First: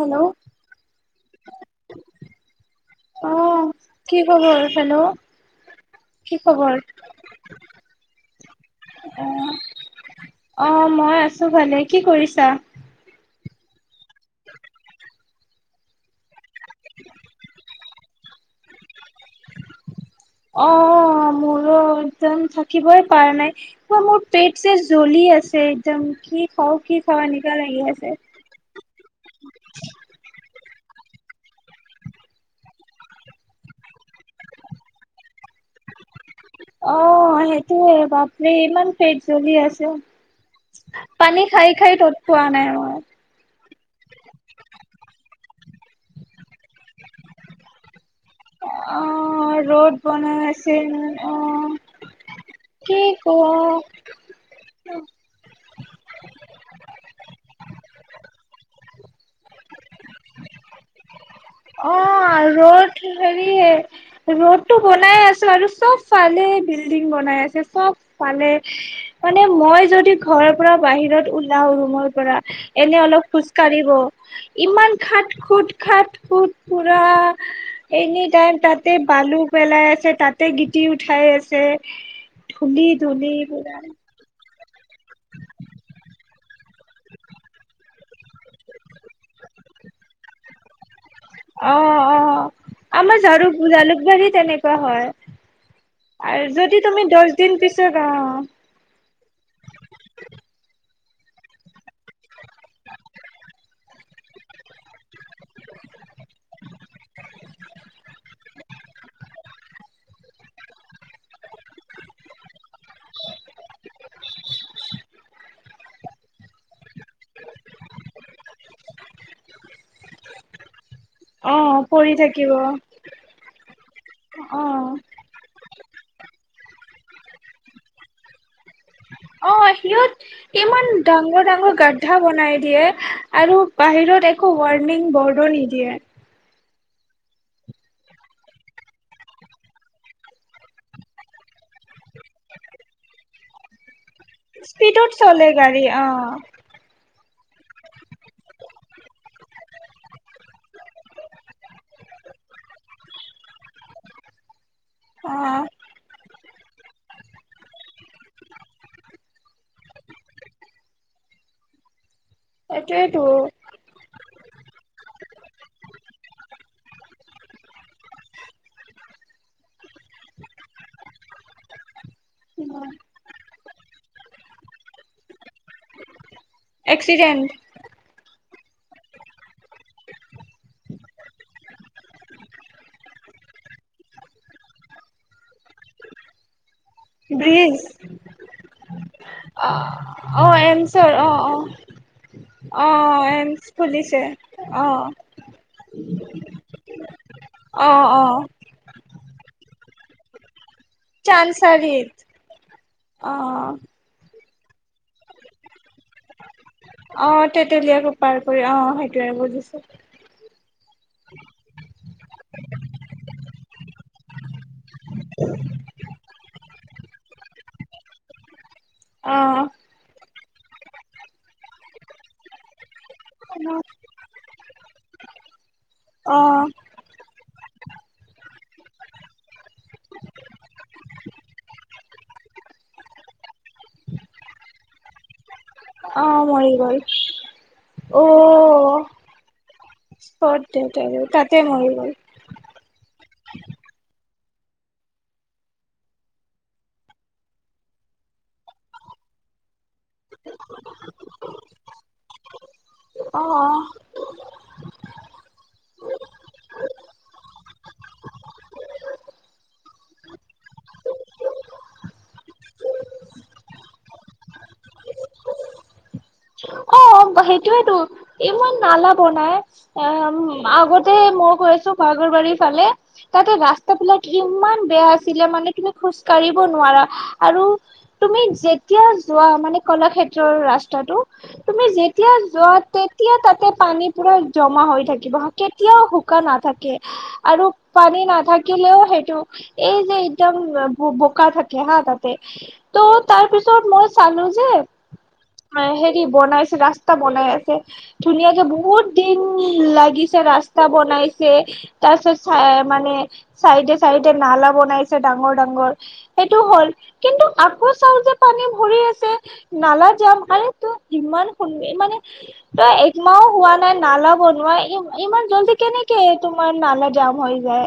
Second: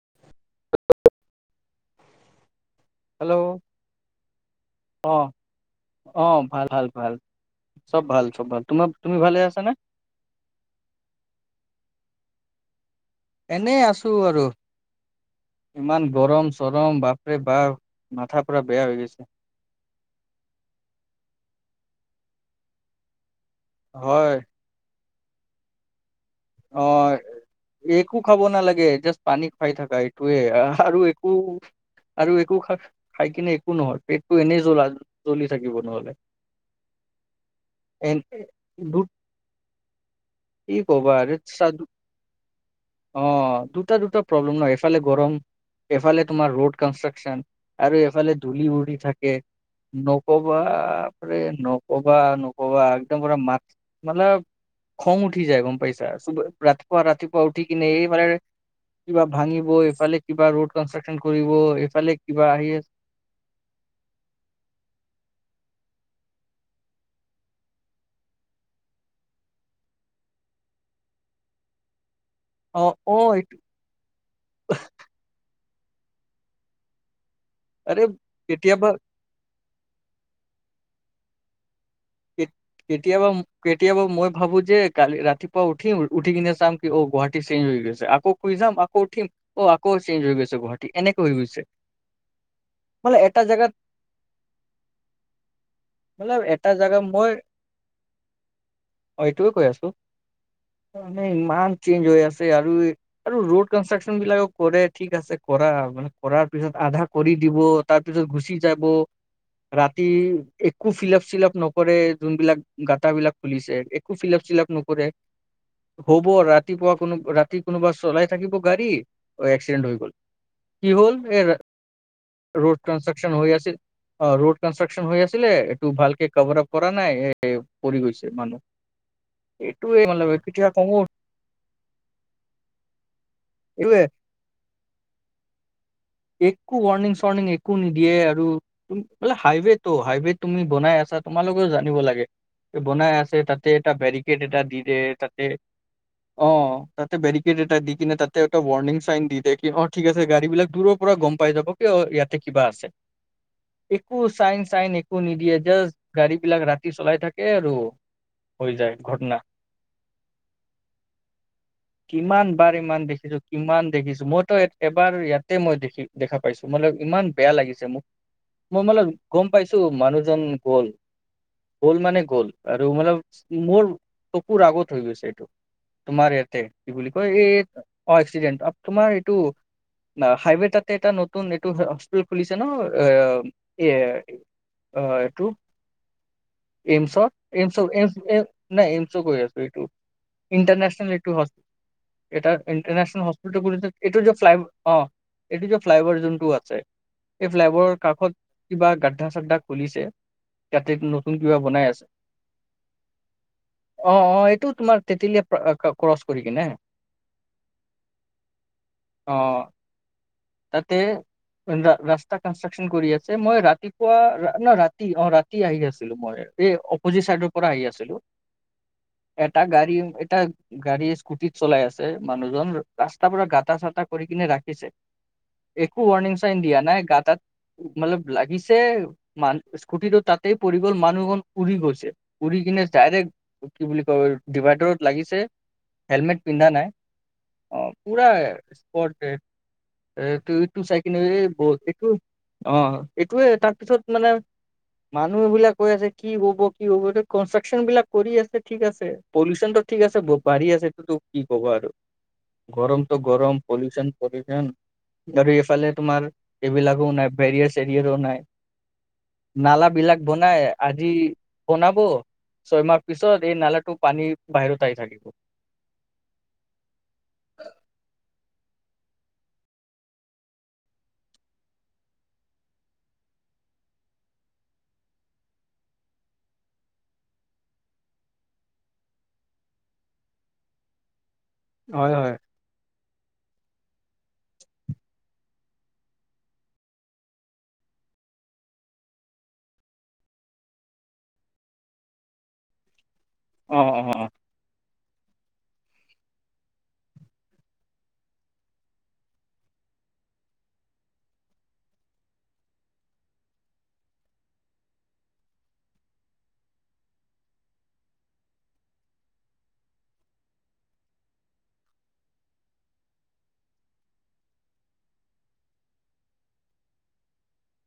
Hello. অঁ hello কি খবৰ হেল্ল'। কি অঁ ভাল, খবৰ ভাল, ভাল চব ভাল চব ভাল তোমাৰ তুমি ভালে আছানে। অঁ মই আছোঁ ভালে কি কৰিছা। এনেই আছোঁ আৰু। ইমান গৰম চৰম বাপৰে বাপ মাথাৰ পুৰা বেয়া হৈ গৈছে। [unintelligible] অঁ মোৰো একদম থাকিবই পৰা নাই মোৰ হয় পেট চেট। জ্বলি আছে একদম। কি খাওঁ কি অঁ খাওঁ এনেকা লাগি আছে একো খাব নালাগে জাষ্ট পানী খাই থাকা এইটোয়ে। আৰু একো। আৰু একো খা খাই কিনে একো নহয়, পেটটো এনেই জ্বলা জ্বলি থাকিব নহ'লে। অঁ সেইটোয়ে এ বাপৰে ইমান দু পেট জ্বলি আছে পানী। চা খাই খাই তত পোৱা নাই মই অঃ দুটা দুটা প্ৰব্লেম ন এইফালে গৰম। গৰম এফালে তোমাৰ ৰোড কন্ত্ৰকশ্যন আৰু এফালে ধূলি উৰি অ থাকে। ৰ'দ বনাই নকবা আছিল অ বাপৰে নকবা নকবা কি একদম পুৰা কওঁ মাত মতলব। অ খং উঠি যায় গম। পাইছা ৰাতিপুৱা ৰাতিপুৱা উঠিকিনে এইফানে। কিবা ভাঙিব এইফালে কিবা ৰোড কনষ্ট্ৰকশন। অঁ ৰ'ড হেৰি ৰ'ডটো বনাই আছোঁ আৰু। চব ফালে বিল্ডিং বনাই আছে চব ফালে মানে মই যদি ঘৰৰ পৰা। বাহিৰত ওলাও ৰুমৰ পৰা। অ এনে অ অলপ এইটো খোজকাঢ়িব ইমান খাট খুট খাট খুট পুৰা। আৰে এনি টাইম কেতিয়াবা তাতে বালু পেলাই আছে তাতে গিতি উঠাই আছে। ধূলি ধূলি কেতিয়াবা পুৰা কেতিয়াবা মই ভাবোঁ যে। যে কালি ৰাতিপুৱা উঠিম উঠি কিনে চাম কি অ গুৱাহাটী চেঞ্জ হৈ গৈছে আকৌ শুই যাম আকৌ উঠিম অ। আকৌ চেঞজ হৈ গৈছে গুৱাহাটী এনে। অ অ আমাৰ এটা জালুক জেগাত জালুকবাৰী তেনেকুৱা হয়। মানে আৰু এটা। যদি জেগা তুমি দহ মই দিন পিছত আহ। অ এইটোৱে কৈ আছোঁ। মানে ইমান চেঞ্জ হৈ আছে আৰু আৰু ৰোড কনষ্ট্ৰাকচন বিলাকও কৰে ঠিক আছে। কৰা মানে কৰাৰ পিছত আধা কৰি দিব তাৰ পিছত গুচি যাব। ৰাতি একো ফিলাপ চিলাপ। নকৰে যোনবিলাক গাঁটা বিলাক খুলিছে একো ফিলাপ চিলাপ নকৰে। হ'ব ৰাতিপুৱা কোনো ৰাতি কোনোবা চলাই থাকিব গাড়ী এক্সিডেণ্ট হৈ গ'ল। কি হ'ল এৰ। অ পৰি থাকিব ৰোড কনষ্ট্ৰাকশন হৈ আছিল, অ ৰোড কনষ্ট্ৰাকচন হৈ আছিলে। টো ভালকে কভাৰ আপ কৰা নাই এ পৰি গৈছে মানুহ। অ এইটোয়ে সিহঁত মানে কেতিয়া ইমান কওঁ ডাঙৰ ডাঙৰ গ্ধা বনাই দিয়ে আৰু এইটোয়ে বাহিৰত। ত একো ৱৰ্ণিং বৰ্ডো নিদিয়ে। একো ৱৰ্ণিং চৰ্ণিং একো নিদিয়ে আৰু তুম বলে হাইৱে তটো হাইৱে তুমি বনাই আছা। তোমালোকও জানিব লাগে, যে বনাই আছে তাতে এটা বেৰিক। কিট এটা দি দিয় স্পীডত তাতে চলে গাড়ী অ ত। বেৰিকেড এটা দি কিনে তাতে এটা ৱৰ্ণিং চাইন দিয়ে কি অ থিক আছে গাড়ী বিলাক দূৰ পৰা গম পাই যাব কি। ইয়াতে কিবা আছে, একো চাইন চাইন একো অ নিদিয়ে জাষ্ট। গাড়ী বিলাক ৰাতি চলাই থাকে আৰু হৈ যায় ঘটনা। [unintelligible] কিমান বাৰ ইমান এইটোয়েতো দেখিছো কিমান দেখিছো মইতোয়াত এবাৰ ইয়াত। তাতে মই দেখি দেখা পাইছো মান ইমান বেয়া লাগিছে মোক। মই মলে গম পাইছো মানুহজন গ'ল। গ'ল মানে গ'ল আৰু মল, মোৰ। পুৰা আগৌ থৈ গৈছে এইটো তমাৰ ইয়াতে কি বুলিল কয় এক্সিডেণ্ট এই অএ্সিডেণ্ট। তোমাৰ এইটো। হাইৱে তাতে এটা নতুন এইটো হস্পিটেল খুলিছে ন এ। অ এইটোটো। ইমচত এ ব্ৰিজ নাই ইমচত। অ আছো অ এমচৰ ইণ্টাৰনশনেল্প। অ অ এটা অ ইণ্টাৰনশনল হস্পিটেল এমচ গ এইটো খুলিছে য ফ্লাই অ। এইটো যে ফ্লাই অভাৰ যোনটো আছে, এই ফ্লাই অ অভাৰৰ অ কাষত কিবা গা। আধা চাধা খুলিছে। কাট নতুন কিবা বনাই আছে, চানচাৰিত অ অ অ এই। এইটো তোমাৰ তেতেলীয়ে ক্ৰচ কৰি কি নে। অ তেতেলীয়াকো পাৰ কৰি অ সেইটোৱে অ বুজিছো। তাতে, ৰাস্তা কনষ্ট্ৰাকচন কৰি আছে মই ৰাতিপুৱা ন ৰা। ৰাতি অ ৰাতি আহি আছিলো মই এই অপজিট চাইডৰ পৰা আহি আছিলো। অ এটা গাড়ী এটা গাড়ী স্কুটিত চলাই আছে মানুহজন। ৰাস্তাৰ পৰা গাটা চটা কৰি কিনে ৰাখিছে, একো ৱৰ্ণিং অ চাইন দিয়া নাই গাঁতাত। মানে লাগিছে মান স্কুটি তাতেই পৰি গ'ল মানুহ উৰি গৈছে উৰি। কিনে ডাইৰেক্ট কি বুলি কয় ডিভাইডাৰত লাগিছে। অ হেলমেট পিন্ধা, মৰি নাই গ'ল অ পুৰা অ স্প। এ ত স্পট ত ডেট চাই কিনে আৰু তাতে ব মৰি এইটো, গ'ল। অ এইটোয়ে তাৰপিছত মানে। মানুহ এইবিলাক কৈ আছে কি হ'ব কি হ'ব এই কনষ্ট্ৰাকচন বিলাক কৰি আছে ঠিক আছে পলিচন। ঠিক আছে বাঢ়ি আছেটো তোক কি ক'ব আৰু। গৰমটো গৰম অ', পলউচন পলুচন। আৰু এইফালে তোমাৰ, এইবিলাকো নাই বেৰিয়াৰছ এৰিয়াৰো নাই। নালাবলাক বনাই আজি বনাব। ছয়মাহ পিছত এই নালাটো পানী বাহিৰত আহ থাকিব। অ। ম সেইটোয়েতো ইমান নালাব নাই এ আগতে মই কৈ আছো ভাল। ৰবাৰী ফালে তাতে ৰাস্তা বিলাক ইমান বেয়া আছিলে মানে তুমি খোজ কঢ়িব নোৱাৰা। আৰু, তুমি যেতিয়া যোৱা মানে কলাক্ষেত্ৰৰ ৰাস্তাটো। তুমি হয় যেতিয়া হয় যোৱাতে। তেতিয়া তাতে পানী পুৰা জমা হৈ থাকিব কেতিয়াও শুকান নাথাকে আৰু পানী। নাথাকিলেও সেইটো এই যে একদম বোকা থাকে হা তাতে ত। তাৰ অ পিছত অ মই অ চালো যে হেৰি বনাইছিল ৰাস্তা বনাই আছে ধুনীয়াকে বহুত দিন লাগিছে ৰাস্তা বনাইছে। তাৰ পাছত চাই মানে চাইডে চাইডে নালা বনাইছে ডাঙৰ ডাঙৰ সেইটো হ'ল। কিন্তু আকৌ চাও যে পানী ভৰি আছে নালা যাম আৰে তোৰ ইমান সুন্দ্ৰৰ মানে তই একমাহও হোৱা নাই নালাব নোৱাৰা ই ইমান জল্দি কেনেকে তোমাৰ নালা জাম হৈ যায়।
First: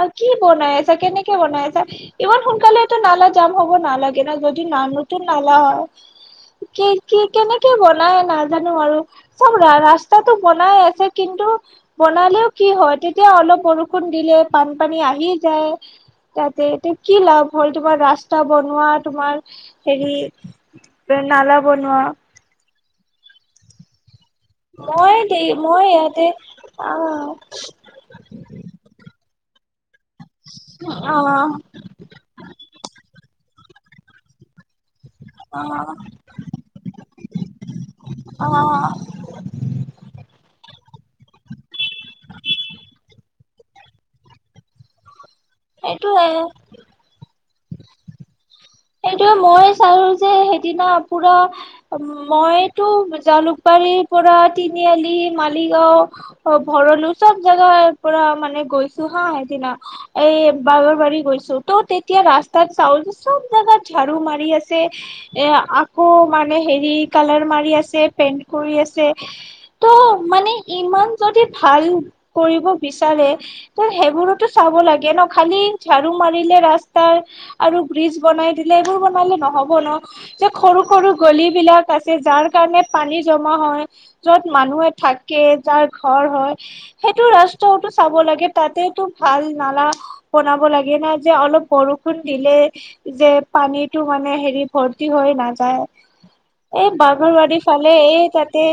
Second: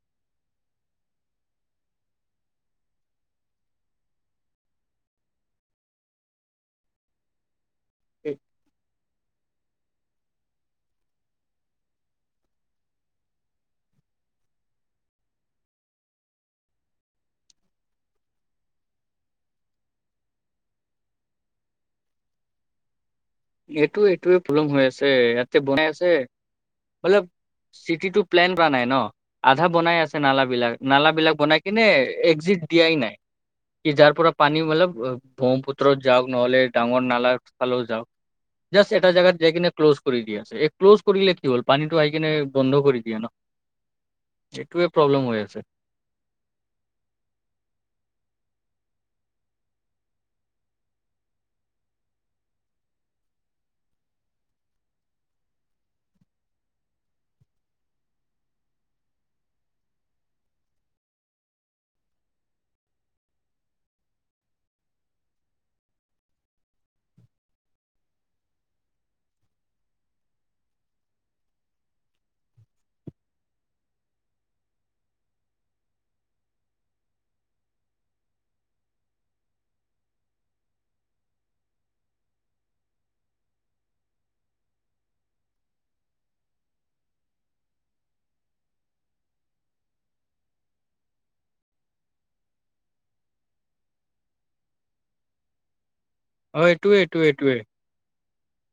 অ কি বনাই আছা কেনেকে বনাই আছা ইমান সোনকালেটো নালা যাম হ'ব নালাগে ন যদিও ন নতুন নালা হয় কি কি কেনেকে বনাই এই- নাজানো আৰু। চব ৰা ৰাস্তাতটো বনাই আছে কিন্তু বনালেও কি হয় তেতিয়া অলপ বৰষুণ দিলে। বানপানী আহি যায়। তাতে এয়া কি লাভ হ'ল তোমাৰ ৰাস্তা বনোৱা তোমাৰ হেৰি। নালা বনোৱা। এইটো এইটো পলম হৈ আছে মই দেই ইয়াতে মই বনাই আছে। ইয়াতে অ চিটি প্লেন প নাই ন আধা বনাই আছে নালাবলাক অ নালাবিলাক বনাই কিনে একি। দিয়াই নাই। [inaudible] কি যাৰ পৰা পানী মতলব ব্ৰহ্মপুত্ৰত যাওক নহলে ডাঙৰ নালা ফালেও যাওক। অ অ জাষ্ট এটা জোগাত যাই কিনে ক্ল'জ কৰি দি আছে এই ক্ল'জ কৰিলে কি হল পানীটো আহাই কিনে বন্ধ কৰি দিয়ে ন। এইটো প্ৰব্লেম হৈ আছে। এইটো আৰু সেইটোয়ে মই চালো যে সেইদিনা পুৰা মইতো জালুক বাৰি। পৰা তিনিআলি মালিগাওঁ ভৰলো চব জেগাৰ পৰা মানে। গৈছো হা সেইদিনা এই বাগৰ বাৰী গৈছো ত' তেতিয়া ৰাস্তাত চাউচোন। জাগাত ঝাডাৰু মাৰি আছে এ আকৌ মানে হেৰি কালাৰ মাৰি আছে পে কৰি আছে ত' মানে ইমান যদি ভাল কৰিব বিচাৰে। ত সেইবোৰোতো চাব লাগে ন খালি ঝাৰু মাৰিলে ৰাস্তাৰ আৰু ব্ৰিজ। বনাই দিলে এইবোৰ বনালে নহব ন যে সৰু সৰু গলিবলাক আছে যাৰ কাৰণে পানীৰ হয় যত মানুহে থাকে যাৰ ঘৰ হয় সেইটো ৰাস্তা চাব। লাগে তাতেতো ভাল নালা বনাব লাগে ন যে অলপ বৰষুণ দিলে। যে পানীতটো মানে হেৰি ভৰ্তি হৈ নাযায়। অ এই এইটোৱে এইটোৱে এইটোৱে বাগৰবাৰী ফালে এই তাত।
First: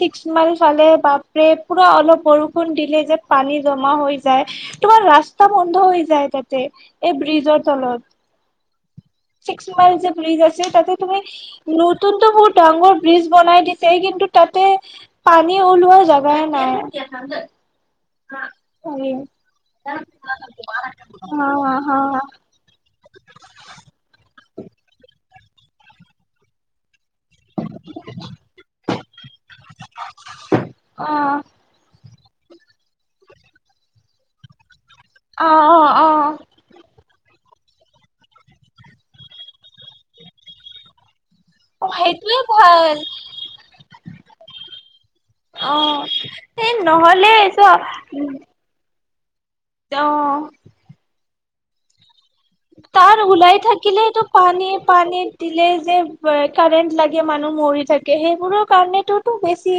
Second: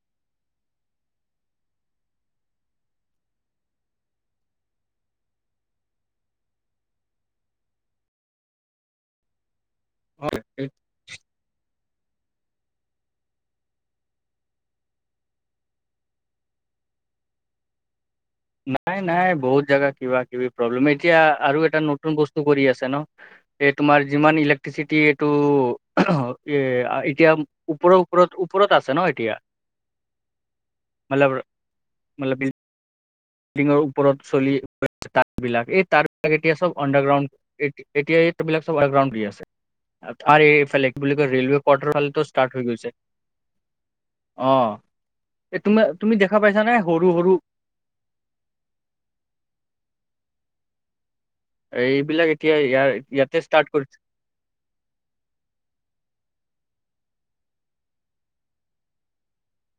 ছিক্স মাইল ফালে বাপৰে পুৰা অলপ বৰষুণ দিলে যে পানী জমা হৈ যায়। তোমাৰ ৰাস্তা বন্ধ হৈ যায় তাতে এই ব্ৰিজৰ তলত। কিছুমান যে অ ব্ৰীজ আছে এই- তাতে তুমি। নতুনতো বহুত ডাঙৰ ব্ৰীজ বনাই দিছে কিন্তু তাতে পানী ওলোৱা জোগা নাই। থ নাই নাই বহুত জাগা কিবা কিবি প্ৰব্লেম এতিয়া আৰু হা এটা হা নতুন বস্তু কৰি আছে ন এ তোমাৰ যিমান ইলেক্ট্ৰিচিটি এইটো এ এতিয়া ওপৰৰ ওপৰত ওপৰত আছে ন এতিয়া অ মতলব বিল্ডিঙৰ ওপৰত চলি তাঁ অ বিলাক অ এই অ তাঁৰ বিলাক এতিয়া চব আণ্ডাৰগ্ৰাউণ্ড এতিয়া ইবিলাক চৱগ্ৰাউণ্ড দি আছে। তোমাৰ এফাল বুলি কয় ৰেলৱে অ কোৱাটাৰ ফালে টো সেইটোৱে ষ্টাৰট হৈ গৈছে। ভাল অ এই অ তুমি তুমি দেখা পাইছা সেই নে সৰু সৰু নহলে ত উম অ এইবিলাক এতিয়া ইয়াৰ তাৰ ইয়াতে ওলাই ষ্টাৰ্ট কৰিছে থাকিলেটো পানী পানীত দিলে যে কাৰেণ্ট লাগে মানুহ মৰি থাকে সেইবোৰৰ কাৰণেতো বেছি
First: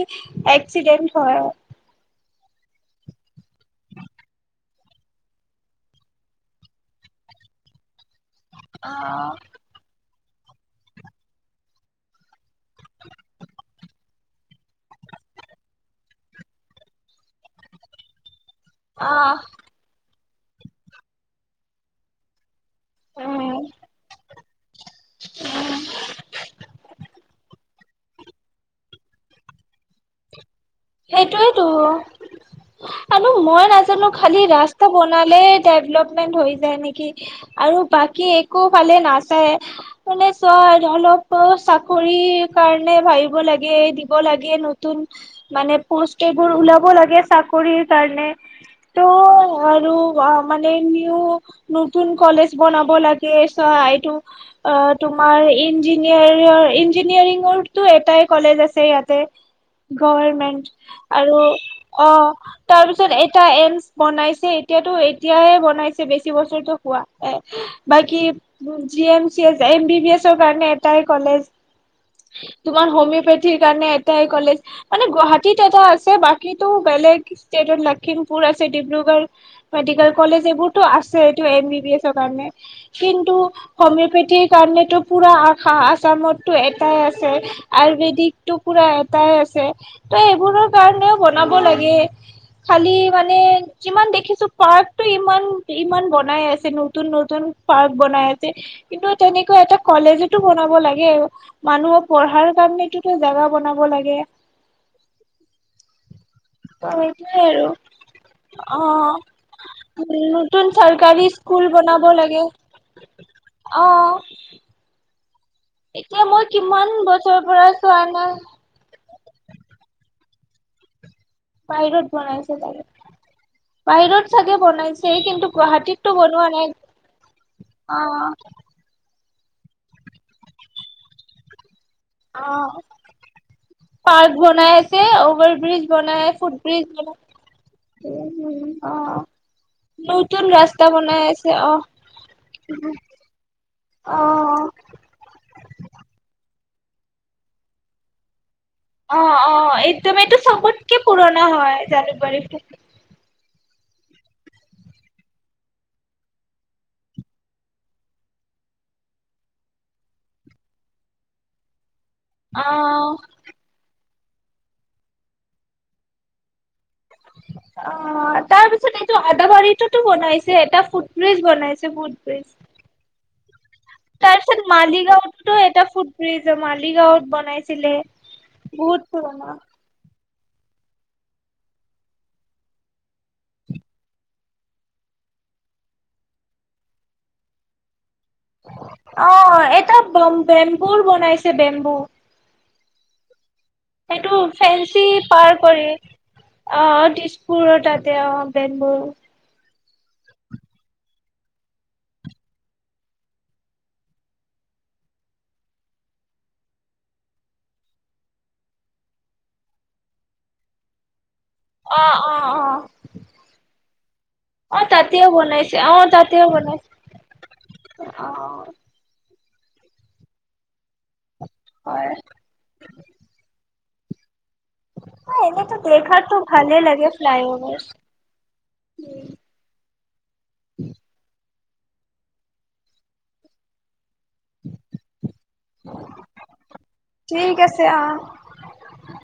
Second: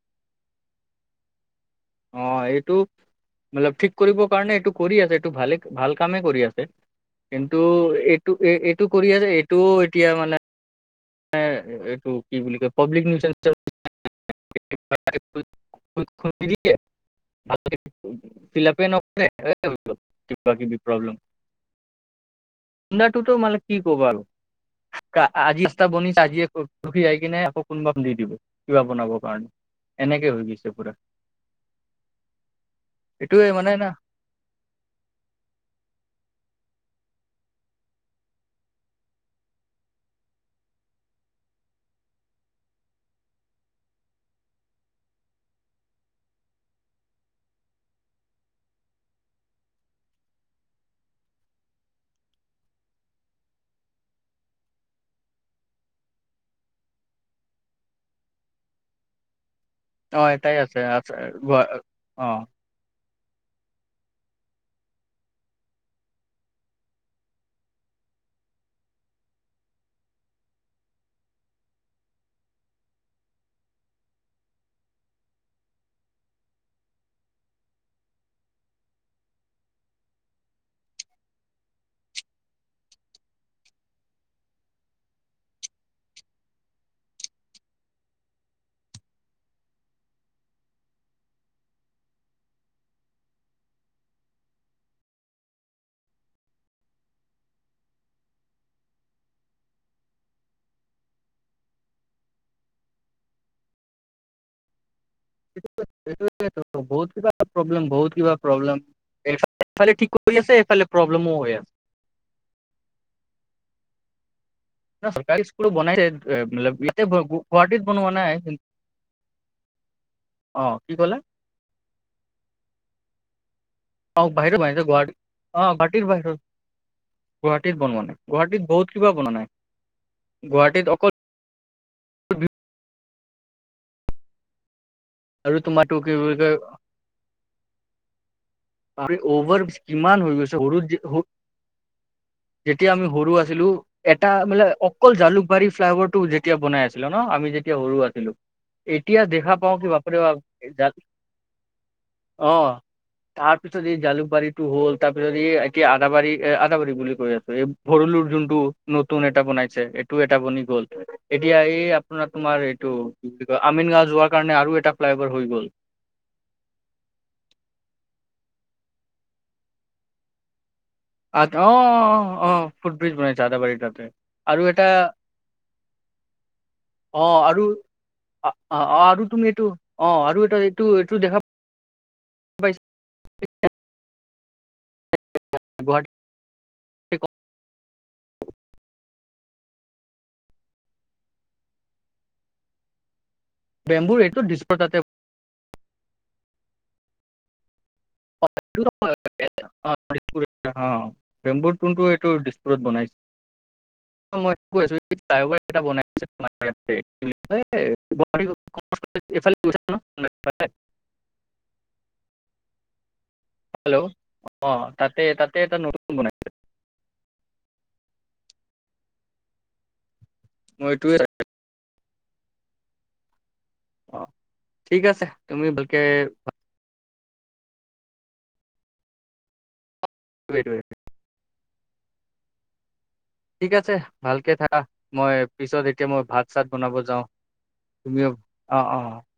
এক্সিডেণ্ট হয় অ এইটো মতলব ঠিক কৰিব কাৰণে এইটো কৰি আছে এইটো ভালে ভাল কামে কৰি আছে কিন্তু এই এইটো এ এইটো কৰি আছে এইটোও এতিয়া মানে এইটো কি বুলি কয় পাব্লিক নিউজ [unintelligible] ফিলআপ নকৰে আহ কিবা কিবি প্ৰব্লেম [unintelligible] টোতো মানে উম কি ক'বা আৰু আজি তা বনিছ আজি খি যাই কিনে কোনোবা দি দিব কিবা বনাব কাৰণে এনেকে হৈ গৈছে। পুৰা সেইটোৱেই তো আনো এইটোয়ে মই মানে না নাজানো খালি ৰাস্তা বনালে ডেভপলমেন্ট হৈ নেকি আৰু বাকী একো ফালে নাচায় মানে চোৱা [unintelligible] চাকৰি কাৰণে ভাবিব লাগে দিব লাগে নতুন মানে পোষ্ট এইবোৰ ওলাব লাগে চাকৰিৰ কাৰণে। ত' আৰু মানে নিউ নতুন কলেজ বনাব লাগে। চা এইটো অ তোমাৰ ইঞ্জিনিয়াৰ ইঞ্জিনিয়াৰিঙৰো এটাই কলেজ আছে। হেই ইয়াতে ঘৰ অ এটাই মেনট আছে অ আৰু অ তাৰপিছত তাৰছত এটা এমছ বনাইছে এতিয়াতো এতিয়াই বনাইছে বেছি বছৰটো হোৱা এ বাত কি G C M B B S কাৰণ এটাই কলেজ তোমাৰ হোমিঅপেথিৰ কাৰণে এটাই কলেজ মানে গুৱাহাটীত এটা আছে বাকীতো বেলেগ ষ্টেটত লখিমপুৰ আছে ডিব্ৰুগড় মেডিকেল কলেজ এইবোৰ ত আছেই ত এম বি এছৰ কাৰণে কিন্তু হমিও পেথীৰ কাৰণেটো পুৰা আশা আছামতো এটাই আছে আয়ুৰ্বেদিকটো পুৰা এটাই আছে। ত এইবোৰৰ কাৰণেও বনাব লাগে খালি মানে যিমান দেখিছো পাৰ্কটো ইমান ইমান বনাই আছে নতুন নতুন পাৰ্ক বনাই আছে কিন্তু তেনেকুৱা এটা কলেজতো বনাব লাগে মানুহৰ পঢ়াৰ তাত নেকিটো জেগা বনাব লাগে। সেইটো সেইটো ত বহুত কিবা সেইটোয়ে আৰু প্ৰব্লেম বহুত কিবা প্ৰব্লেম অ এফালে ঠিক কৰি আছে নতুন এফালে চৰকাৰী প্ৰব্লেম স্কুল বনাব লাগে অ চৰকাৰী বনাইছে এতিয়া মই কিমান ইয়াতে বছৰৰ পৰা গুৱাহাটীত চোৱা বনোৱা নাই অ কি ক'লে বাহিৰত বনাইছে চাগে অ বাহিৰত চাগে গুৱাহাটী বনাইছে কিন্তু অ গুৱাহাটীৰ গুৱাহাটীতটো বাহিৰত বনোৱা নাই গুৱাহাটীত অ বনোৱা নাই গুৱাহাটীত বহুত কিবা বনোৱা নাই গুৱাহাটীত অকল অ পাৰ্ক বনাই। আৰু অভাৰ ব্ৰিজ তোমাৰটো কি বুলি বনাই ফুটব্ৰিজ বনাই। আ অভাৰ ব্ৰিজ কিমান হৈ নতুন গৈছে সৰু। ৰাস্তা বনাই আছে অ। যেতিয়া আমি সৰু আছিলো অ। এটা মানে অকল জালুকবাৰী ফ্লাইভাৰটো যে। তেতিয়া বনাই আছিলো ন আমি যেতিয়া সৰু আছিলো। এতিয়া অ অ দেখা পাওঁ কি একদম বাপৰে এইটো বাপ। চবতকে পুৰণা হয় জালুকবাৰীত তাৰ পিছত এই জালুকবাৰীতো হ'ল তাৰ পিছত এই এতিয়া আদাবাৰী এ আদাবাৰী বুলি কৈ আছো এই ভৰলো যোন। নতুন এটা বনাইছে এইটো এটা বনি গ'ল এতিয়া এই আ অ। তোমাৰ এইটো কি বুলি কয় আমিন গাওঁ যোৱাৰ কাৰণে আৰু এটা ফ্লাই অভাৰ হৈ গল। অ তাৰপিছত এইটো আদা বাৰীটোতো বনাইছে এটা। ফুটব্ৰিজ অ অ বনাইছে অ বনাইছে আদাবাৰী ফুটব্ৰিজ তাতে আৰু তাৰপিছত এটা মালিগাঁওতো এটা। ফুটব্ৰিজ অ মালিগাঁওত আৰু বনাইছিলে। অ অ বহুত আৰু তুমি পুৰণা। এইটো অ আৰু এ এইটো এইটো দেখা পাই। [unintelligible] অ এটা বম বেম্বুৰ বনাইছে বেম্বু বেম্বুৰ সেইটো এইটো দিছপুৰ তাতে ফেন্সি পাৰ কৰি। অ তেজপুৰৰ তাতে অ বেংগুৰ। অ দেমুন এইটো দিছপুৰত বনাইছে। [inaudible] মইছোাই [inaudible] এইফালে [inaudible] আহ, আহ, আহ হেল্ল' অ তাতে তাতেও তাতে বনাইছে এটা আহ নতুন তাতেও বনাইছে। অ মইটোৱে হয়। অ। ঠিক আছে তুমি এনেতো ভালকে দেখাৰটো ভালে লাগে। ফ্লাই অভাৰ সেইটোয়ে। ঠিক আছে ভালকে থাকা মই। পিছত এতিয়া মই ভাত চাত বনাব যাওঁ, ঠিক আছে অ তুমিও অ অ।